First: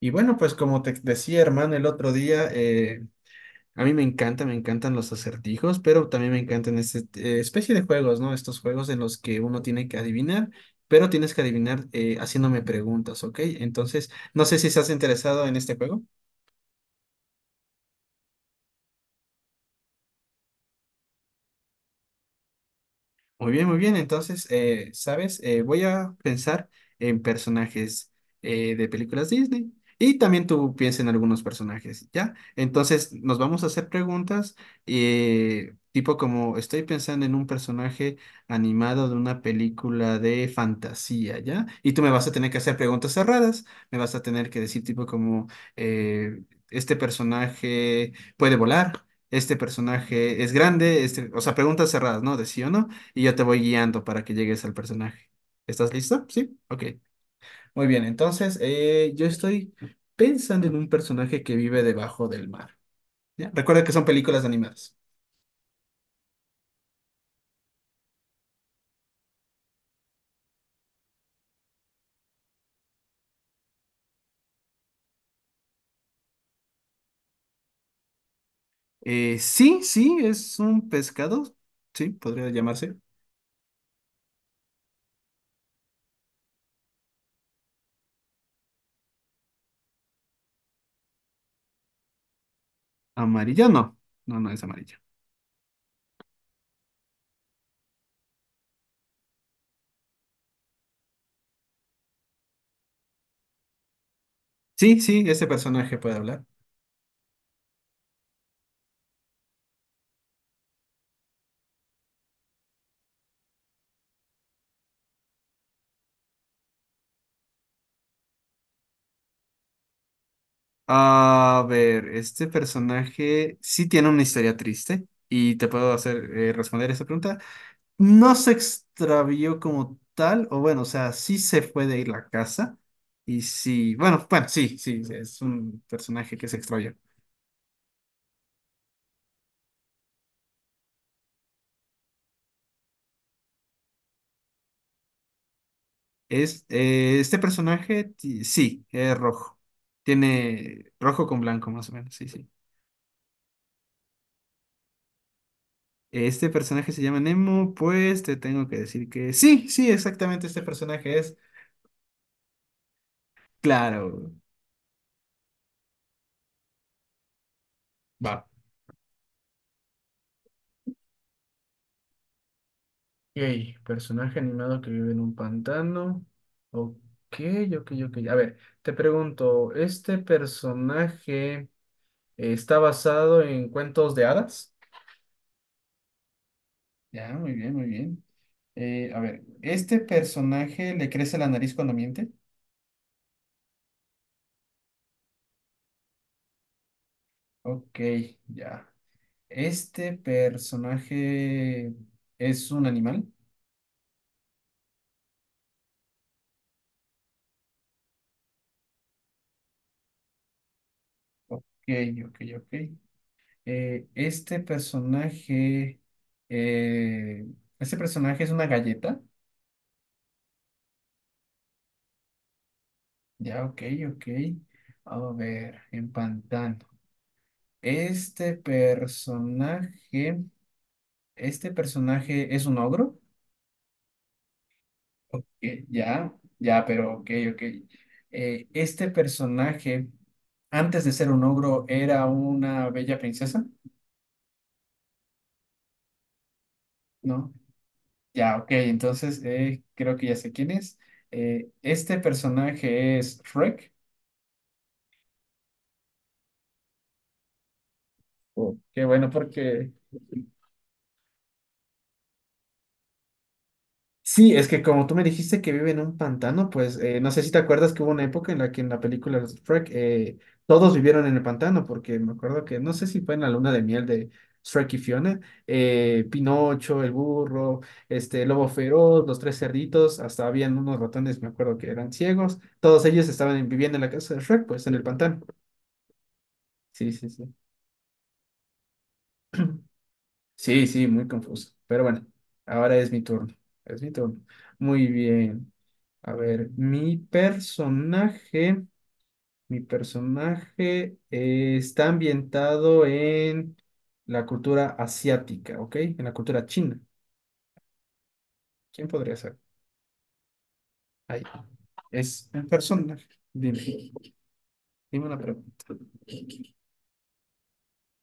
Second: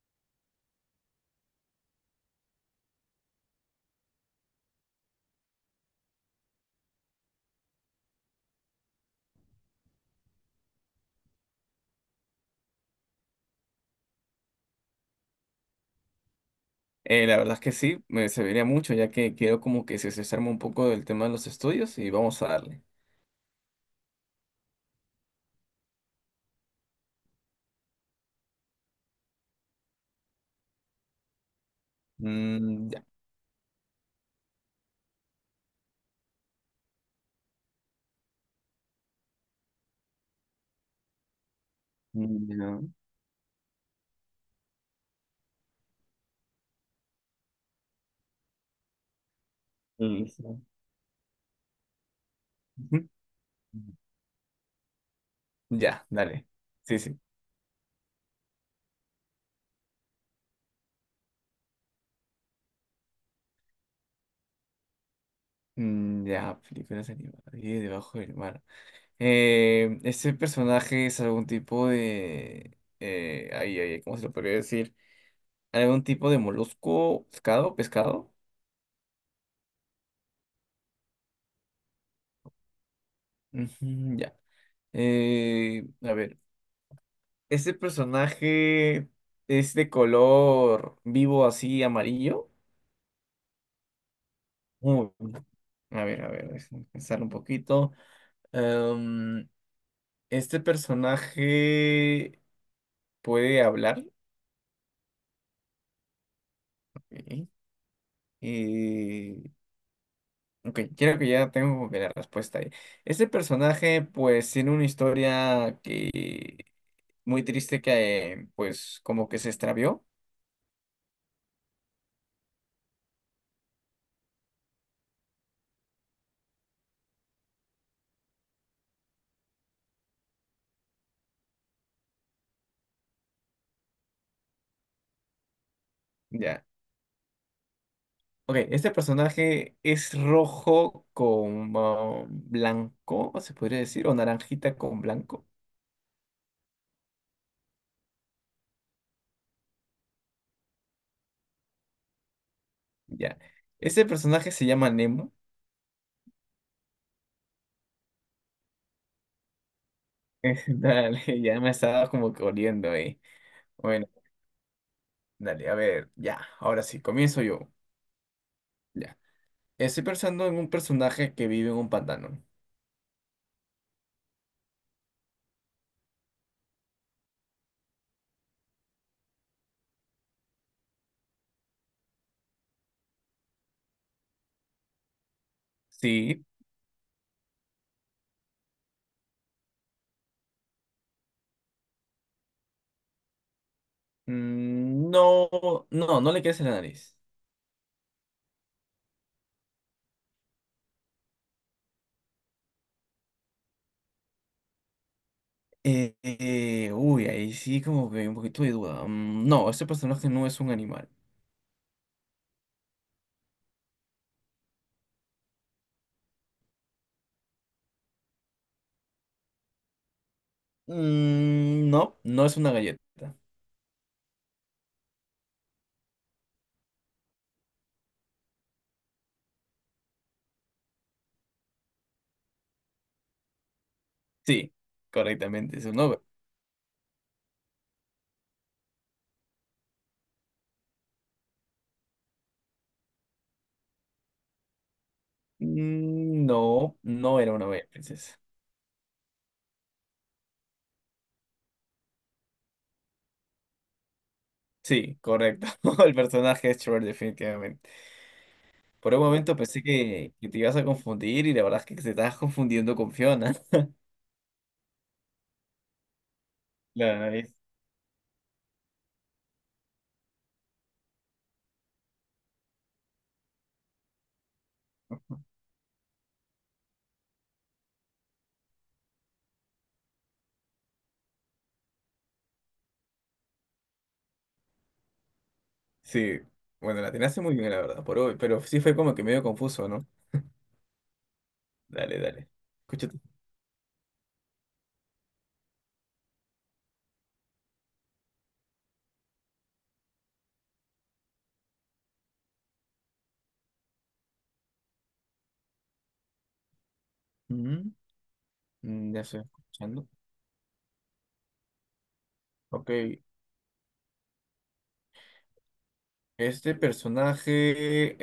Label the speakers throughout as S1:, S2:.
S1: Y bueno, pues como te decía, hermano, el otro día, a mí me encanta, me encantan los acertijos, pero también me encantan esta especie de juegos, ¿no? Estos juegos en los que uno tiene que adivinar, pero tienes que adivinar haciéndome preguntas, ¿ok? Entonces, no sé si estás interesado en este juego.
S2: La verdad es que sí, me serviría mucho, ya que quiero como que se desarme un poco del tema de los estudios y vamos a darle.
S1: Muy bien, muy bien. Entonces, ¿sabes? Voy a pensar en personajes de películas Disney y también tú piensa en algunos personajes, ¿ya?
S2: Mm, ya.
S1: Entonces, nos vamos a hacer preguntas tipo como estoy pensando en un personaje animado de una película de fantasía, ¿ya? Y tú me vas a
S2: Mm,
S1: tener que hacer
S2: ya.
S1: preguntas cerradas, me vas a tener que decir tipo como eh, este personaje puede volar. Este personaje es
S2: Listo.
S1: grande, este, o sea, preguntas cerradas, ¿no? De sí o no,
S2: Ujú.
S1: y yo te voy guiando para que llegues al personaje. ¿Estás
S2: Ya,
S1: listo?
S2: dale.
S1: Sí, ok.
S2: Sí, sí.
S1: Muy bien, entonces yo estoy pensando en un personaje que vive debajo del mar. ¿Ya? Recuerda que son películas animadas.
S2: Mm, ya, películas animadas. Y debajo del mar. ¿Este personaje es algún tipo de... ay, ay, ay, ¿cómo se lo podría decir? ¿Algún tipo de molusco, pescado,
S1: Sí, sí, es un pescado. Sí, podría llamarse.
S2: Ujú, ya. A ver. Este personaje es de color vivo así amarillo.
S1: Amarillo, no. No, no es amarillo.
S2: Uy, a ver, déjame pensar un poquito. Em, este personaje puede hablar.
S1: Sí, sí, ese personaje puede hablar.
S2: Ok. Eh, ok, creo que ya tengo como que la respuesta ahí. Este personaje pues tiene una historia que muy triste que pues como que se extravió.
S1: A ver, este personaje sí tiene una historia triste y te puedo hacer responder esa pregunta. No se extravió como tal, o bueno, o sea, sí se fue de la casa. Y sí, bueno, bueno, sí, sí, sí, es un personaje que se
S2: Ya.
S1: extravió.
S2: Ok, este personaje es rojo con ah, blanco, se podría decir, o naranjita con blanco.
S1: Es, este personaje, sí, es rojo. Tiene rojo con blanco, más o menos, sí, sí.
S2: Ya. Este personaje se llama Nemo.
S1: Este personaje se llama Nemo, pues te tengo que decir que sí, sí, exactamente este personaje es.
S2: Dale, ya me estaba como que oliendo ahí. Bueno,
S1: Claro,
S2: dale, a ver, ya, ahora sí, comienzo yo.
S1: va.
S2: Ya. Estoy pensando en un personaje que vive en un pantano.
S1: Ok, personaje animado que vive en un pantano. Ok, ok, ok. A ver, te pregunto, ¿este personaje está basado en cuentos de hadas?
S2: Sí.
S1: Ya, muy bien, muy bien. A ver, ¿este personaje le crece la nariz cuando miente?
S2: Mm, no, no, no le quieres la nariz.
S1: Ok, ya. ¿Este personaje es un animal?
S2: Uy, ahí sí como que un poquito de duda. Mm, no, este personaje no es un animal.
S1: Ok, ok, ok. ¿Este personaje... eh, ¿este personaje es una galleta?
S2: Mm, no, no es una galleta.
S1: Ya, ok, ok. A ver, empantando. Este personaje, este personaje es un ogro.
S2: Sí, correctamente,
S1: Eh,
S2: es un ogro.
S1: ya, ya, pero ok, ok. Este personaje, antes de ser un ogro, era una bella princesa,
S2: Mm, no, no
S1: ¿no?
S2: era una bella princesa.
S1: Ya, ok, entonces creo que ya sé quién es. Este personaje es Shrek.
S2: Sí, correcto. El personaje es Trevor, definitivamente.
S1: Oh, qué
S2: Por un
S1: bueno,
S2: momento pensé
S1: porque
S2: que te ibas a confundir y la verdad es que te estabas confundiendo con Fiona.
S1: sí, es que como tú me dijiste que vive en un pantano, pues
S2: La
S1: no sé si
S2: nariz.
S1: te acuerdas que hubo una época en la que en la película de Shrek todos vivieron en el pantano, porque me acuerdo que no sé si fue en la luna de miel de Shrek y Fiona, Pinocho, el burro, este el lobo feroz, los tres cerditos, hasta habían unos ratones, me acuerdo que eran ciegos, todos ellos estaban viviendo en la casa de Shrek, pues en el pantano.
S2: Sí, bueno, la
S1: Sí, sí,
S2: tenías
S1: sí.
S2: muy bien, la verdad, por hoy, pero sí fue como que medio confuso, ¿no?
S1: Sí, sí, muy confuso. Pero
S2: Dale,
S1: bueno,
S2: dale.
S1: ahora es
S2: Escúchate.
S1: mi turno. Es mi turno. Muy bien. A ver, mi personaje está ambientado en la cultura asiática, ¿ok? En la cultura china.
S2: Ujú,
S1: ¿Quién
S2: mm, ya
S1: podría
S2: estoy
S1: ser?
S2: escuchando.
S1: Ahí. Es un
S2: Ok,
S1: personaje. Dime, dime una pregunta.
S2: este personaje,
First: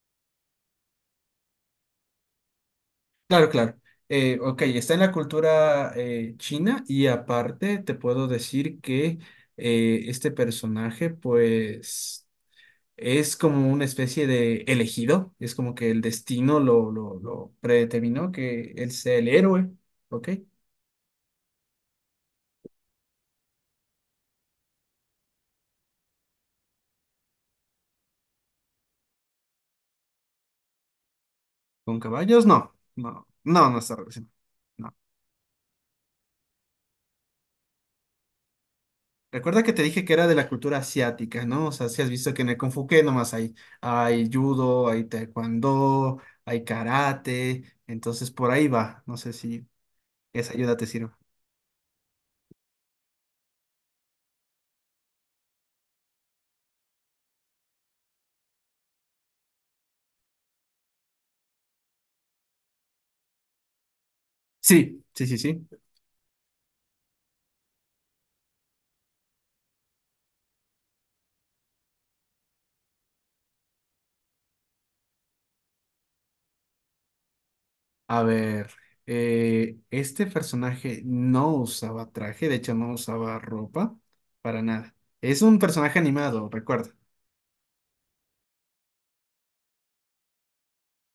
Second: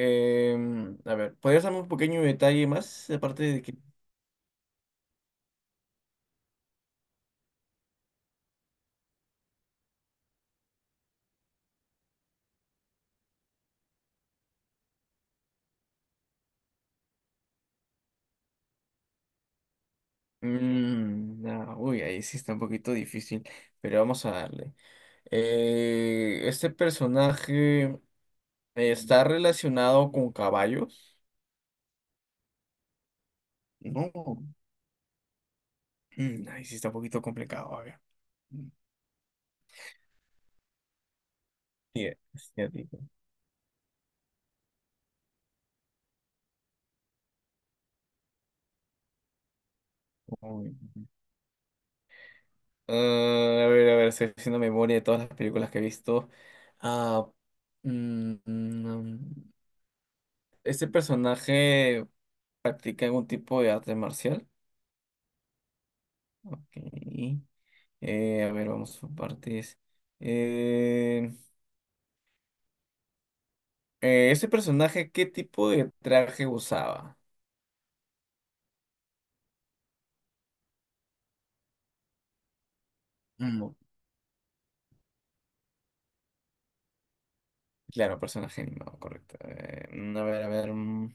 S2: a ver, ¿podrías darme un pequeño detalle más? Aparte
S1: Claro,
S2: de
S1: claro.
S2: que...
S1: Ok, está en la cultura china y aparte te puedo decir que este personaje pues es como una especie de elegido, es como que el destino lo predeterminó que él sea el héroe, ¿ok?
S2: Mm, no, uy, ahí sí está un poquito difícil, pero vamos a darle. ¿Este personaje está relacionado con caballos?
S1: ¿Con caballos? No, no, no, no está relacionado.
S2: No. Mm, ahí sí está un poquito complicado, a ver.
S1: Recuerda que te dije que era de la cultura asiática, ¿no? O sea, si
S2: Sí,
S1: has visto que en el Kung Fu
S2: asiático.
S1: ¿qué nomás hay, hay judo, hay taekwondo, hay karate, entonces por ahí va. No sé si esa
S2: Uy.
S1: ayuda te sirve.
S2: Ah, a ver, estoy haciendo memoria de todas las películas que he visto. Ah, mm, este personaje practica algún tipo de arte marcial.
S1: Sí, sí, sí, sí.
S2: Ok. A ver, vamos por partes. Eh, ¿Ese personaje qué tipo de traje usaba?
S1: A ver, este personaje no usaba traje, de hecho no usaba
S2: Mm.
S1: ropa para nada. Es un personaje animado, recuerda.
S2: Claro, personaje animado, correcto. Mm, a ver, a ver. Mm.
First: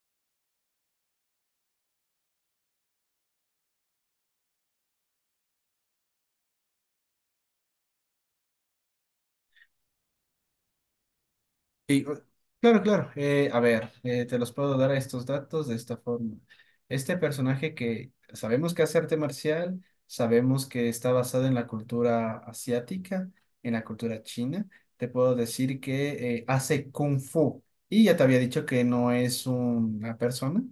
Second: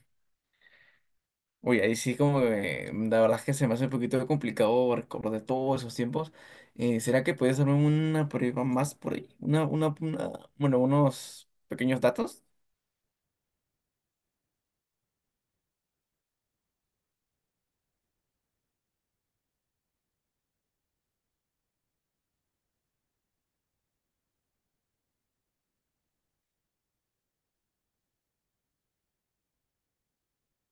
S2: Uy, ahí sí como que mm, la verdad es que se me hace un poquito complicado recordar todos esos tiempos. ¿Será que puedes darme una prueba más por ahí? Bueno, unos pequeños
S1: Y, uh,
S2: datos.
S1: claro, claro. A ver, te los puedo dar a estos datos de esta forma. Este personaje que sabemos que hace arte marcial, sabemos que está basado en la cultura asiática, en la cultura china. Te puedo decir que hace kung fu. Y ya te había dicho que no es una persona,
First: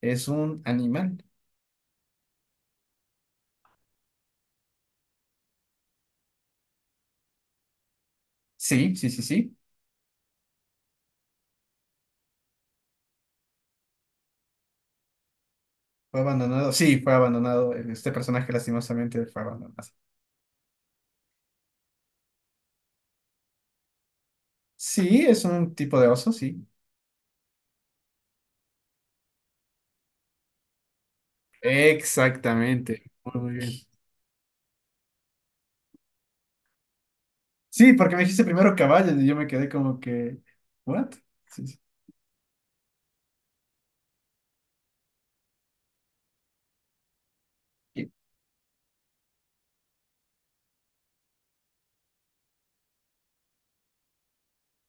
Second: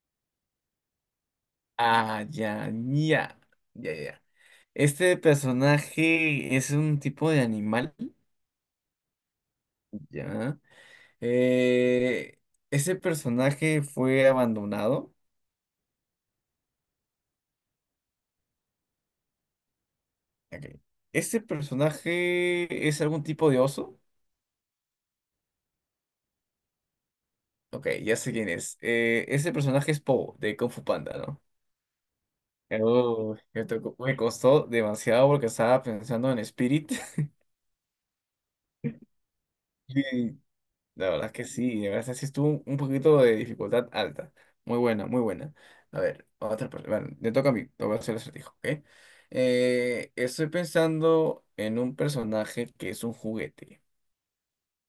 S1: es un animal.
S2: Ah, ya, ya, ya, ya. Este personaje es un tipo de animal,
S1: Sí, sí, sí, sí.
S2: ya. Eh, ese personaje fue abandonado.
S1: Fue abandonado. Sí, fue abandonado. Este personaje lastimosamente fue abandonado.
S2: Ok. Ese personaje es algún tipo de oso.
S1: Sí, es un tipo de oso, sí.
S2: Ok, ya sé quién es. Ese personaje es Po, de Kung Fu Panda, ¿no?
S1: Exactamente.
S2: Oh,
S1: Muy, muy bien.
S2: me costó demasiado porque estaba pensando en Spirit.
S1: Sí, porque me dijiste primero caballos y yo me quedé como que,
S2: La
S1: ¿what?
S2: verdad es que
S1: Sí, sí.
S2: sí, de verdad sí estuvo un poquito de dificultad alta. Muy buena, muy buena. A ver, otra persona. Bueno, le toca a mí, te voy a
S1: Y-
S2: hacer el acertijo, ¿ok? Estoy pensando en un personaje que es un juguete.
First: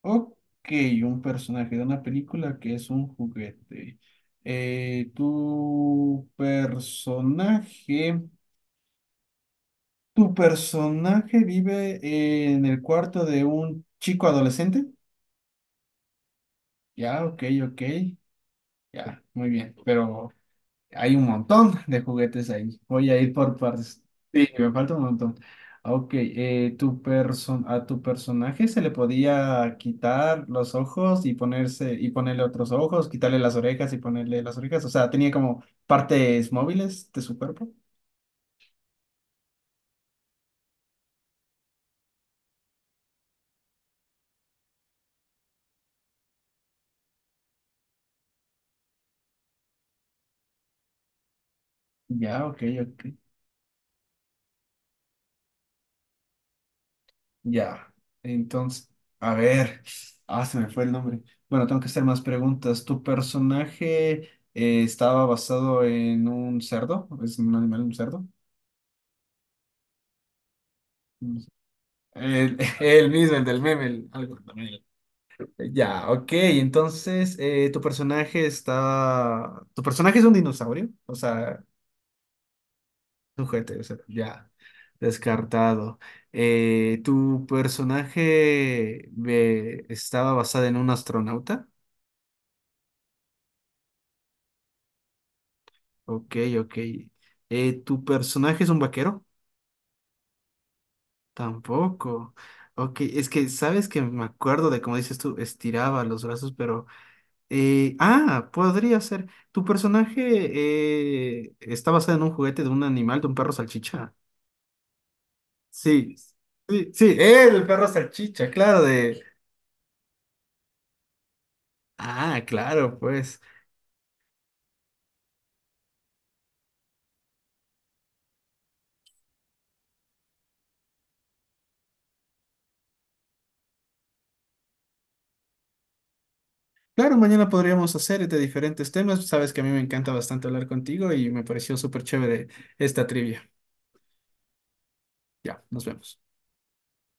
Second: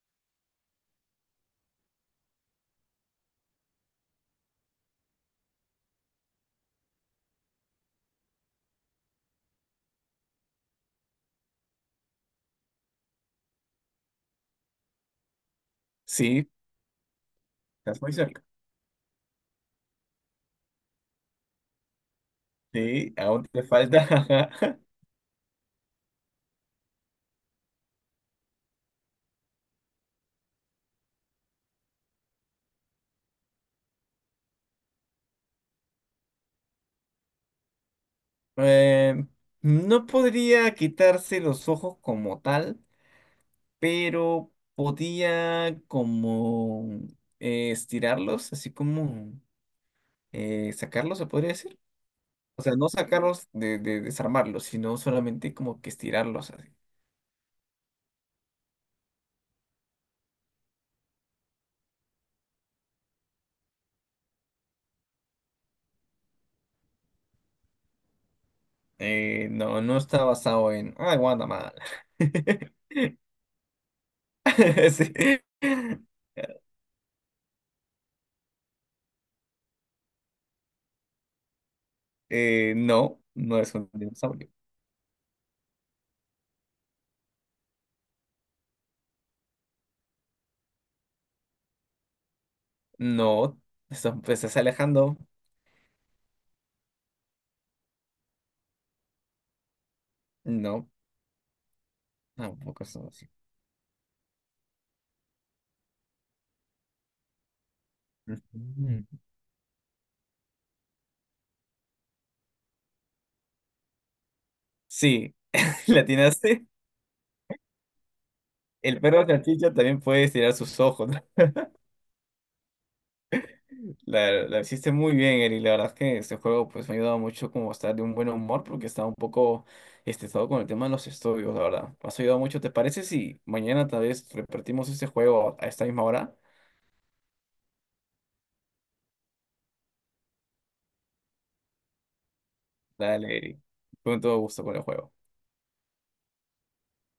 S1: Ok, un personaje de una película que es un juguete. Eh, tu personaje, tu personaje vive en el cuarto de un chico adolescente.
S2: Sí,
S1: Ya, ok, ok.
S2: estás muy cerca.
S1: Ya, muy bien. Pero hay un montón de juguetes ahí. Voy
S2: Sí,
S1: a ir
S2: aún
S1: por
S2: te
S1: partes.
S2: falta.
S1: Sí, me falta un montón. Ok, tu personaje se le podía quitar los ojos y ponerse y ponerle otros ojos, quitarle las orejas y ponerle las orejas. O sea, tenía como partes móviles de su cuerpo.
S2: Eh, no podría quitarse los ojos como tal, pero podía como estirarlos, así como sacarlos, se podría decir.
S1: Ya, ok,
S2: O sea, no
S1: ok.
S2: sacarlos de desarmarlos, sino solamente como que estirarlos así.
S1: Ya. Entonces, a ver. Ah, se me fue el nombre. Bueno, tengo que hacer más preguntas. ¿Tu personaje estaba basado en un cerdo? ¿Es un animal, un cerdo?
S2: No, no está basado en, ay, Guatemala.
S1: El, el mismo, el del meme, algo también.
S2: Sí.
S1: Ya, ok, entonces tu personaje está... Tu personaje es un dinosaurio, o sea,
S2: No, no es
S1: sujete, o
S2: un
S1: sea,
S2: dinosaurio.
S1: ya, descartado. ¿Tu personaje estaba basado en un astronauta?
S2: No, eso, pues es Alejandro.
S1: Ok, ok. ¿Tu personaje es un vaquero?
S2: No,
S1: Tampoco.
S2: tampoco es
S1: Ok, es
S2: así.
S1: que sabes que me acuerdo de cómo dices tú, estiraba los brazos, pero... podría
S2: Ujú.
S1: ser. ¿Tu personaje está basado en un juguete de un animal, de un perro salchicha?
S2: Sí, la
S1: Sí,
S2: atinaste.
S1: sí, sí, el perro salchicha, claro,
S2: El
S1: de...
S2: perro cachicha también puede estirar sus ojos.
S1: Ah, claro, pues.
S2: La hiciste muy bien, Eri. La verdad es que este juego pues me ha ayudado mucho como a estar de un buen humor porque estaba un poco estresado con el tema de los estudios, la verdad. Me has ayudado mucho. ¿Te parece si mañana tal vez repartimos este juego a esta misma hora?
S1: Claro, mañana podríamos hacer de diferentes temas. Sabes que a mí me encanta bastante hablar contigo y me pareció súper chévere esta
S2: Dale,
S1: trivia.
S2: Eri. Con todo gusto con el juego.
S1: Ya, nos vemos.